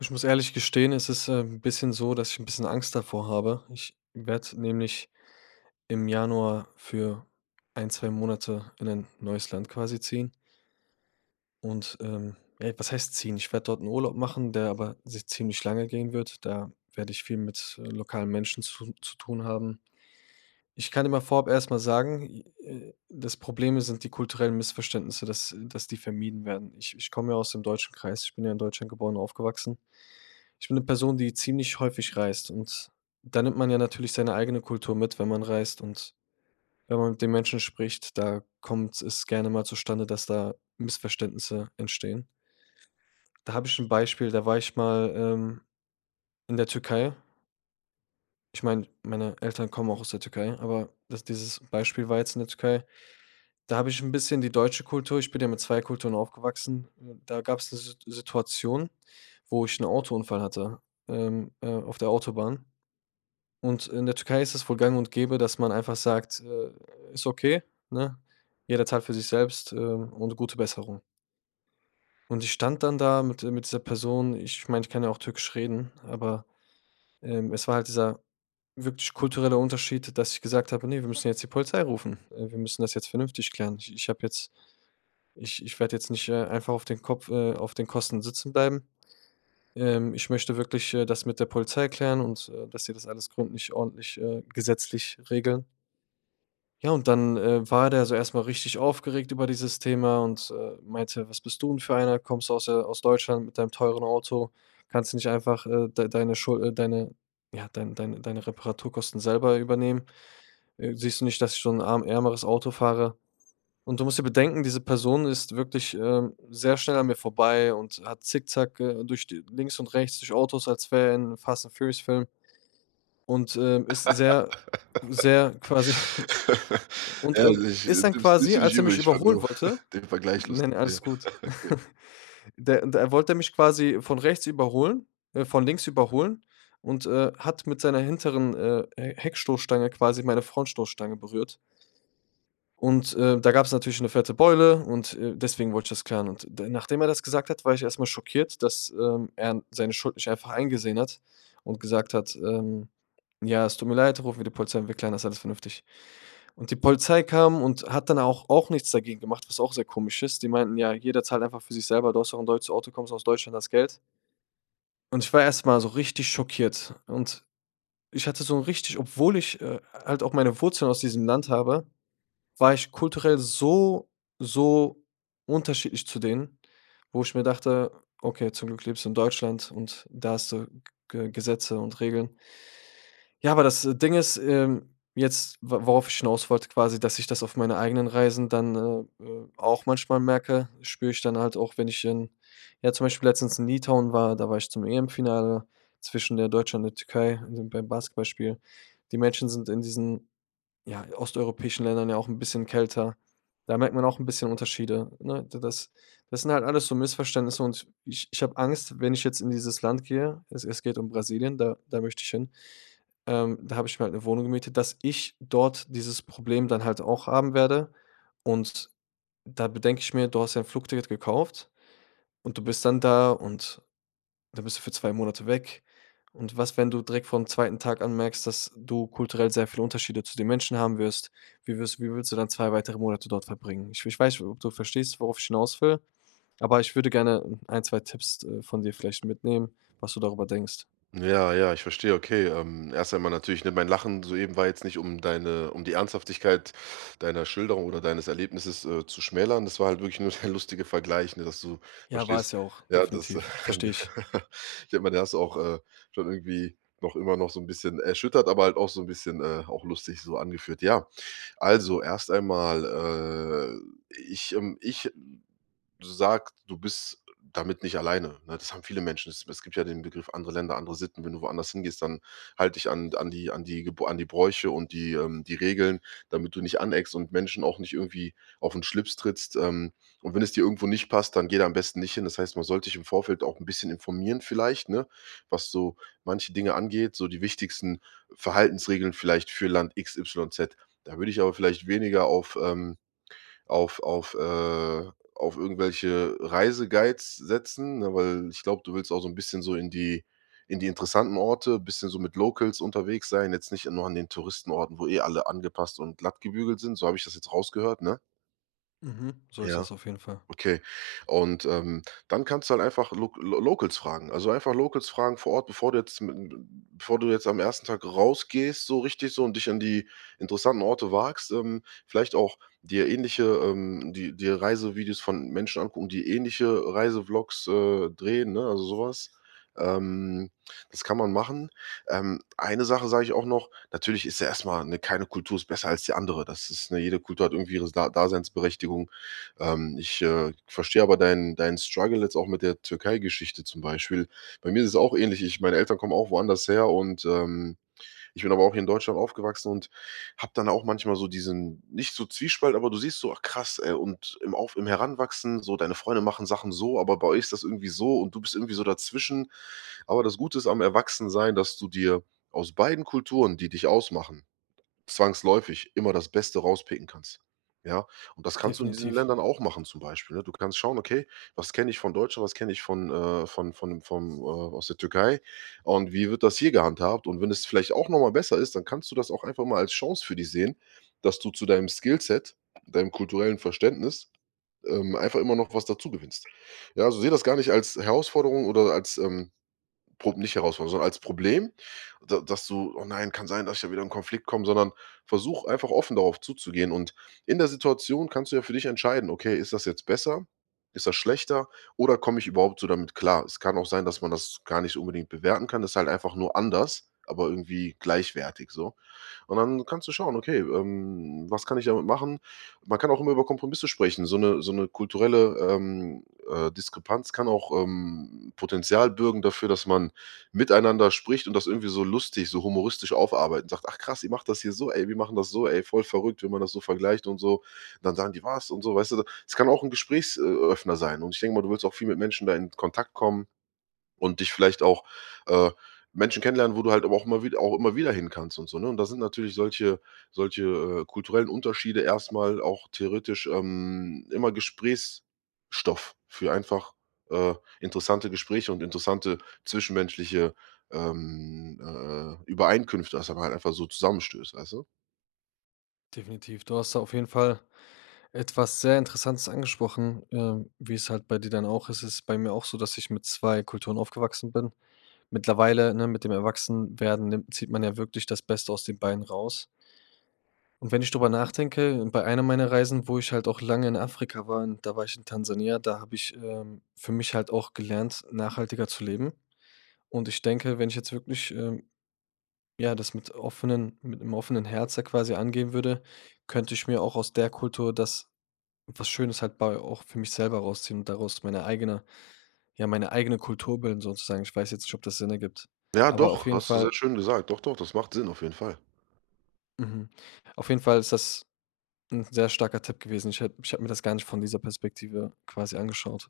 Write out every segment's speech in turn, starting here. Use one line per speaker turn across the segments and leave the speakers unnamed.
Ich muss ehrlich gestehen, es ist, 'n bisschen so, dass ich ein bisschen Angst davor habe. Ich werde nämlich im Januar für ein 2 Monate in ein neues Land quasi ziehen und, ja, was heißt ziehen? Ich werde dort einen Urlaub machen, der aber sich ziemlich lange gehen wird. Da werde ich viel mit, lokalen Menschen zu tun haben. Ich kann immer vorab erst mal sagen, i das Problem sind die kulturellen Missverständnisse, dass die vermieden werden. Ich komme ja aus dem deutschen Kreis. Ich bin ja in Deutschland geboren und aufgewachsen. Ich bin eine Person, die ziemlich häufig reist, und da nimmt man ja natürlich seine eigene Kultur mit, wenn man reist, und wenn man mit den Menschen spricht, da kommt es gerne mal zustande, dass da Missverständnisse entstehen. Da habe ich ein Beispiel, da war ich mal, in der Türkei. Ich meine, meine Eltern kommen auch aus der Türkei, aber das dieses Beispiel war jetzt in der Türkei. Da habe ich ein bisschen die deutsche Kultur, ich bin ja mit 2 Kulturen aufgewachsen, da gab's 'ne Situation, wo ich einen Autounfall hatte, auf der Autobahn. Und in der Türkei ist es wohl gang und gäbe, dass man einfach sagt: Ist okay, ne? Jeder zahlt für sich selbst, und gute Besserung.“ Und ich stand dann da mit dieser Person. Ich meine, ich kann ja auch Türkisch reden, aber, es war halt dieser wirklich kulturelle Unterschied, dass ich gesagt habe: „Ne, wir müssen jetzt die Polizei rufen. Wir müssen das jetzt vernünftig klären. Ich habe jetzt ich werde jetzt nicht, einfach auf den Kopf auf den Kosten sitzen bleiben. Ich möchte wirklich, das mit der Polizei klären und, dass sie das alles gründlich, ordentlich, gesetzlich regeln.“ Ja, und dann, war der so erstmal richtig aufgeregt über dieses Thema und, meinte: „Was bist du denn für einer? Kommst du aus, aus Deutschland mit deinem teuren Auto? Kannst du nicht einfach, deine Schuld, deine ja, dein deine deine Reparaturkosten selber übernehmen? Siehst du nicht, dass ich so ein arm ärmeres Auto fahre?“ Und du musst dir bedenken, diese Person ist wirklich, sehr schnell an mir vorbei und hat zickzack, durch die links und rechts durch Autos, als wäre er in 'nem Fast-and-Furious-Film und, ist sehr quasi Und
Ja,
und
also ich
ist dann
nimmst
quasi,
du nicht
als er
übel,
mich
ich fand
überholen
nur
wollte,
den Vergleich
nein,
lustig, ja.
alles gut. Der wollte mich quasi von rechts überholen, von links überholen, und, hat mit seiner hinteren, He Heckstoßstange quasi meine Frontstoßstange berührt. Und, da gab es natürlich eine fette Beule, und, deswegen wollte ich das klären. Und d Nachdem er das gesagt hat, war ich erstmal schockiert, dass, er seine Schuld nicht einfach eingesehen hat und gesagt hat, „Ja, es tut mir leid, rufen wir die Polizei und wir klären das alles vernünftig.“ Und die Polizei kam und hat dann auch nichts dagegen gemacht, was auch sehr komisch ist. Die meinten: „Ja, jeder zahlt einfach für sich selber. Du hast doch 'n deutsches Auto, kommst aus Deutschland, das Geld.“ Und ich war erst mal so richtig schockiert. Und ich hatte so 'n richtig, obwohl ich, halt auch meine Wurzeln aus diesem Land habe, war ich kulturell so, so unterschiedlich zu denen, wo ich mir dachte: „Okay, zum Glück lebst du in Deutschland, und da hast du G Gesetze und Regeln.“ Ja, aber das, Ding ist, jetzt, wo worauf ich hinaus wollte quasi, dass ich das auf meinen eigenen Reisen dann, auch manchmal merke, spüre ich dann halt auch, wenn ich in, ja, zum Beispiel letztens in Litauen war, da war ich zum EM-Finale zwischen der Deutschland und der Türkei in dem beim Basketballspiel. Die Menschen sind in diesen, ja, osteuropäischen Ländern ja auch ein bisschen kälter. Da merkt man auch ein bisschen Unterschiede, ne? D Das sind halt alles so Missverständnisse, und ich habe Angst, wenn ich jetzt in dieses Land gehe, es geht um Brasilien, da möchte ich hin. Da habe ich mir halt 'ne Wohnung gemietet, dass ich dort dieses Problem dann halt auch haben werde, und da bedenke ich mir: „Du hast ja 'n Flugticket gekauft, und du bist dann da, und dann bist du für 2 Monate weg. Und was, wenn du direkt vom zweiten Tag an merkst, dass du kulturell sehr viele Unterschiede zu den Menschen haben wirst? Wie willst du dann 2 weitere Monate dort verbringen? Ich weiß, ob du verstehst, worauf ich hinaus will, aber ich würde gerne ein 2 Tipps, von dir vielleicht mitnehmen, was du darüber denkst.
Okay. Ja, ja, ich verstehe, okay. Erst einmal natürlich, ne, mein Lachen soeben war jetzt nicht, um deine um die Ernsthaftigkeit deiner Schilderung oder deines Erlebnisses, zu schmälern. Das war halt wirklich nur der lustige Vergleich, ne, dass du
Ja, war
verstehst,
es ja auch,
ja, das
definitiv. Verstehe ich.
ich denke mal, der hast du auch, schon irgendwie noch immer noch so ein bisschen erschüttert, aber halt auch so ein bisschen, auch lustig so angeführt. Ja, also erst einmal, ich sagt, du bist damit nicht alleine, ne? Das haben viele Menschen. Es gibt ja den Begriff andere Länder, andere Sitten. Wenn du woanders hingehst, dann halt dich an die Bräuche und die, die Regeln, damit du nicht aneckst und Menschen auch nicht irgendwie auf den Schlips trittst. Und wenn es dir irgendwo nicht passt, dann geh da am besten nicht hin. Das heißt, man sollte sich im Vorfeld auch ein bisschen informieren vielleicht, ne, was so manche Dinge angeht, so die wichtigsten Verhaltensregeln vielleicht für Land X, Y Z. Da würde ich aber vielleicht weniger auf auf, äh auf irgendwelche Reiseguides setzen, ne, weil ich glaube, du willst auch so ein bisschen so in die interessanten Orte, bisschen so mit Locals unterwegs sein, jetzt nicht nur an den Touristenorten, wo eh alle angepasst und glatt gebügelt sind. So habe ich das jetzt rausgehört, ne?
Mhm. So ist
Ja.
das auf jeden Fall.
Okay. Und, dann kannst du halt einfach Lo Lo Locals fragen. Also, einfach Locals fragen vor Ort, bevor du jetzt am ersten Tag rausgehst, so richtig so und dich an die interessanten Orte wagst, vielleicht auch dir ähnliche, die dir Reisevideos von Menschen angucken, die ähnliche Reisevlogs, drehen, ne, also sowas. Ähm, Das kann man machen. Eine Sache sage ich auch noch, natürlich ist ja erstmal eine keine Kultur ist besser als die andere. Das ist, ne, jede Kultur hat irgendwie ihre Da Daseinsberechtigung. Verstehe aber deinen Struggle jetzt auch mit der Türkei-Geschichte zum Beispiel. Bei mir ist es auch ähnlich. Ich, meine Eltern kommen auch woanders her und, ich bin aber auch hier in Deutschland aufgewachsen und habe dann auch manchmal so diesen nicht so Zwiespalt, aber du siehst so: „Ach krass, ey“ und im Heranwachsen so, deine Freunde machen Sachen so, aber bei euch ist das irgendwie so und du bist irgendwie so dazwischen. Aber das Gute ist am Erwachsensein, dass du dir aus beiden Kulturen, die dich ausmachen, zwangsläufig immer das Beste rauspicken kannst. Ja, und das kannst du in diesen
Definitiv,
Ländern auch machen zum Beispiel, ne? Du kannst schauen: „Okay, was kenne ich von Deutschland, was kenne ich von, aus der Türkei und wie wird das hier gehandhabt?“ Und wenn es vielleicht auch noch mal besser ist, dann kannst du das auch einfach mal als Chance für dich sehen, dass du zu deinem Skillset, deinem kulturellen Verständnis, einfach immer noch was dazu gewinnst. Ja, also sehe das gar nicht als Herausforderung oder als, Prob nicht herausfordern, sondern als Problem, da dass du: „Oh nein, kann sein, dass ich da wieder in Konflikt komme“, sondern versuch einfach offen darauf zuzugehen. Und in der Situation kannst du ja für dich entscheiden: „Okay, ist das jetzt besser? Ist das schlechter? Oder komme ich überhaupt so damit klar?“ Es kann auch sein, dass man das gar nicht so unbedingt bewerten kann, ist halt einfach nur anders, aber irgendwie gleichwertig so. Und dann kannst du schauen, okay, was kann ich damit machen? Man kann auch immer über Kompromisse sprechen. So eine kulturelle, Diskrepanz kann auch, Potenzial bürgen dafür, dass man miteinander spricht und das irgendwie so lustig, so humoristisch aufarbeiten. Sagt: „Ach krass, ihr macht das hier so, ey, wir machen das so, ey, voll verrückt, wenn man das so vergleicht und so.“ Dann sagen die: „Was?“ und so, weißt du? Es kann auch ein Gesprächsöffner sein und ich denke mal, du willst auch viel mit Menschen da in Kontakt kommen. Und dich vielleicht auch, äh, Menschen kennenlernen, wo du halt aber auch immer wieder hin kannst und so, ne? Und da sind natürlich solche, kulturellen Unterschiede erstmal auch theoretisch, immer Gesprächsstoff für einfach, äh, interessante Gespräche und interessante zwischenmenschliche, Übereinkünfte, dass man halt einfach so zusammenstößt, weißt du?
definitiv. Du hast da auf jeden Fall etwas sehr Interessantes angesprochen, wie es halt bei dir dann auch ist. Es ist bei mir auch so, dass ich mit 2 Kulturen aufgewachsen bin. Mittlerweile, ne, mit dem Erwachsenwerden nimmt zieht man ja wirklich das Beste aus den beiden raus. Und wenn ich drüber nachdenke, bei einer meiner Reisen, wo ich halt auch lange in Afrika war, und da war ich in Tansania, da habe ich, für mich halt auch gelernt, nachhaltiger zu leben. Und ich denke, wenn ich jetzt wirklich, ja, das mit 'nem offenen Herzen quasi angehen würde, könnte ich mir auch aus der Kultur das, was Schönes halt bei auch für mich selber rausziehen und daraus meine eigene, ja, meine eigene Kultur bilden sozusagen. Ich weiß jetzt nicht, ob das Sinn ergibt.
Ja,
Aber auf
doch,
jeden
hast du sehr
Fall
schön gesagt. Doch, doch, das macht Sinn auf jeden Fall.
mhm. Auf jeden Fall ist das ein sehr starker Tipp gewesen. Ich habe mir das gar nicht von dieser Perspektive quasi angeschaut.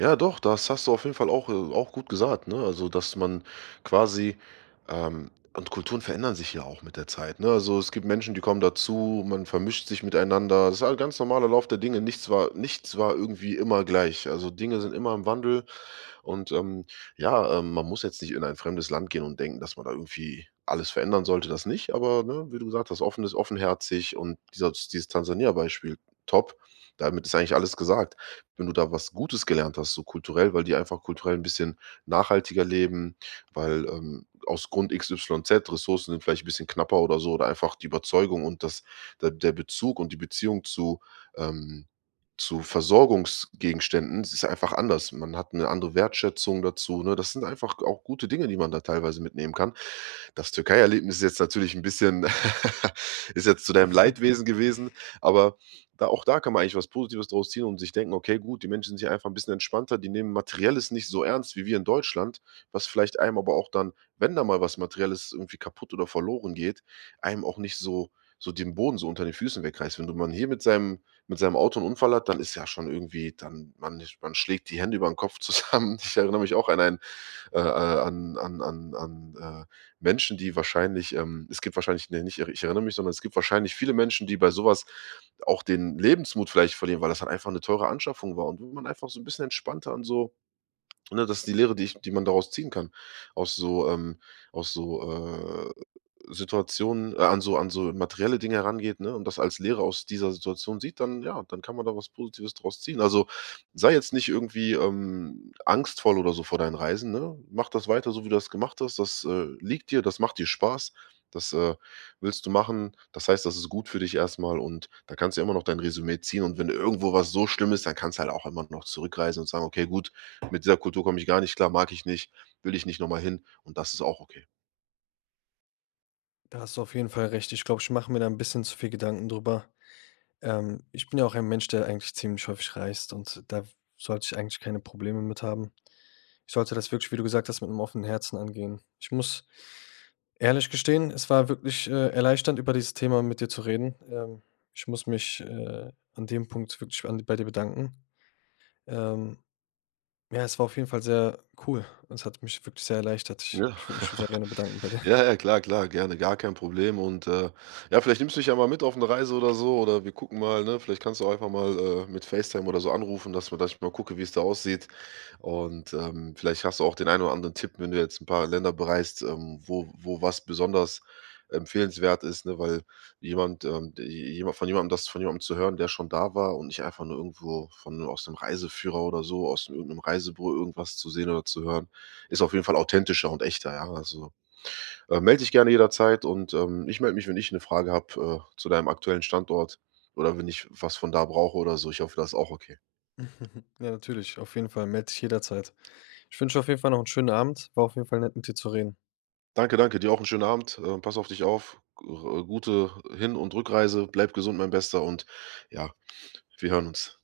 Ja, doch, das hast du auf jeden Fall auch, auch gut gesagt, ne? Also, dass man quasi, ähm und Kulturen verändern sich ja auch mit der Zeit, ne? Also, es gibt Menschen, die kommen dazu, man vermischt sich miteinander. Das ist halt ganz normaler Lauf der Dinge. Nichts war irgendwie immer gleich. Also, Dinge sind immer im Wandel und ja, man muss jetzt nicht in ein fremdes Land gehen und denken, dass man da irgendwie alles verändern sollte, das nicht. Aber ne, wie du gesagt hast, offen ist offenherzig und dieser, dieses Tansania-Beispiel, top. Damit ist eigentlich alles gesagt. Wenn du da was Gutes gelernt hast, so kulturell, weil die einfach kulturell ein bisschen nachhaltiger leben, weil aus Grund X Y Z Ressourcen sind vielleicht ein bisschen knapper oder so, oder einfach die Überzeugung und das, der Bezug und die Beziehung ähm, zu Versorgungsgegenständen. Es ist einfach anders. Man hat eine andere Wertschätzung dazu, ne? Das sind einfach auch gute Dinge, die man da teilweise mitnehmen kann. Das Türkei-Erlebnis ist jetzt natürlich ein bisschen ist jetzt zu deinem Leidwesen gewesen, aber da kann man eigentlich was Positives draus ziehen und sich denken: „Okay, gut, die Menschen sind hier einfach ein bisschen entspannter, die nehmen Materielles nicht so ernst wie wir in Deutschland“, was vielleicht einem aber auch dann, wenn da mal was Materielles irgendwie kaputt oder verloren geht, einem auch nicht so so den Boden so unter den Füßen wegreißt. Wenn du man hier mit seinem Auto einen Unfall hat, dann ist ja schon irgendwie dann man schlägt die Hände über den Kopf zusammen. Ich erinnere mich auch an ein äh, äh, an an an an, äh, Menschen, die wahrscheinlich, es gibt wahrscheinlich, ne, nicht ich erinnere mich, sondern es gibt wahrscheinlich viele Menschen, die bei sowas auch den Lebensmut vielleicht verlieren, weil das dann einfach eine teure Anschaffung war. Und wenn man einfach so ein bisschen entspannter an so Ne, das ist die Lehre, die ich die man daraus ziehen kann, aus so aus so, äh, Situationen an so materielle Dinge herangeht, ne, und das als Lehre aus dieser Situation sieht, dann ja, dann kann man da was Positives draus ziehen. Also, sei jetzt nicht irgendwie, angstvoll oder so vor deinen Reisen, ne? Mach das weiter, so wie du das gemacht hast. Das, liegt dir, das macht dir Spaß, das, willst du machen. Das heißt, das ist gut für dich erstmal und da kannst du ja immer noch dein Resümee ziehen und wenn irgendwo was so schlimm ist, dann kannst du halt auch immer noch zurückreisen und sagen: „Okay, gut, mit dieser Kultur komme ich gar nicht klar, mag ich nicht, will ich nicht nochmal hin und das ist auch okay.“
Da hast du auf jeden Fall recht. Ich glaube, ich mache mir da ein bisschen zu viel Gedanken drüber. Ich bin ja auch ein Mensch, der eigentlich ziemlich häufig reist, und da sollte ich eigentlich keine Probleme mit haben. Ich sollte das wirklich, wie du gesagt hast, mit einem offenen Herzen angehen. Ich muss ehrlich gestehen, es war wirklich, erleichternd, über dieses Thema mit dir zu reden. Ich muss mich, an dem Punkt wirklich an bei dir bedanken. Ähm, ja, es war auf jeden Fall sehr cool. Es hat mich wirklich sehr erleichtert. Ich
Ja.
ich würde mich sehr gerne bedanken bei dir.
Ja, ja, klar, klar, gerne, gar kein Problem und, ja, vielleicht nimmst du mich ja mal mit auf eine Reise oder so oder wir gucken mal, ne? Vielleicht kannst du einfach mal, mit FaceTime oder so anrufen, dass wir dass ich mal gucke, wie es da aussieht. Und, vielleicht hast du auch den einen oder anderen Tipp, wenn du jetzt ein paar Länder bereist, wo was besonders empfehlenswert ist, ne? Weil jemand, d jemand von jemandem das von jemandem zu hören, der schon da war und nicht einfach nur irgendwo von aus 'nem Reiseführer oder so, aus irgendeinem 'nem Reisebüro irgendwas zu sehen oder zu hören, ist auf jeden Fall authentischer und echter, ja? Also, melde dich gerne jederzeit und, ich melde mich, wenn ich eine Frage habe, zu deinem aktuellen Standort oder wenn ich was von da brauche oder so. Ich hoffe, das ist auch okay.
Ja, natürlich, auf jeden Fall. Melde dich jederzeit. Ich wünsche dir auf jeden Fall noch einen schönen Abend. War auf jeden Fall nett, mit dir zu reden.
Danke, danke. Dir auch einen schönen Abend. Pass auf dich auf. G r Gute Hin- und Rückreise. Bleib gesund, mein Bester, und ja, wir hören uns.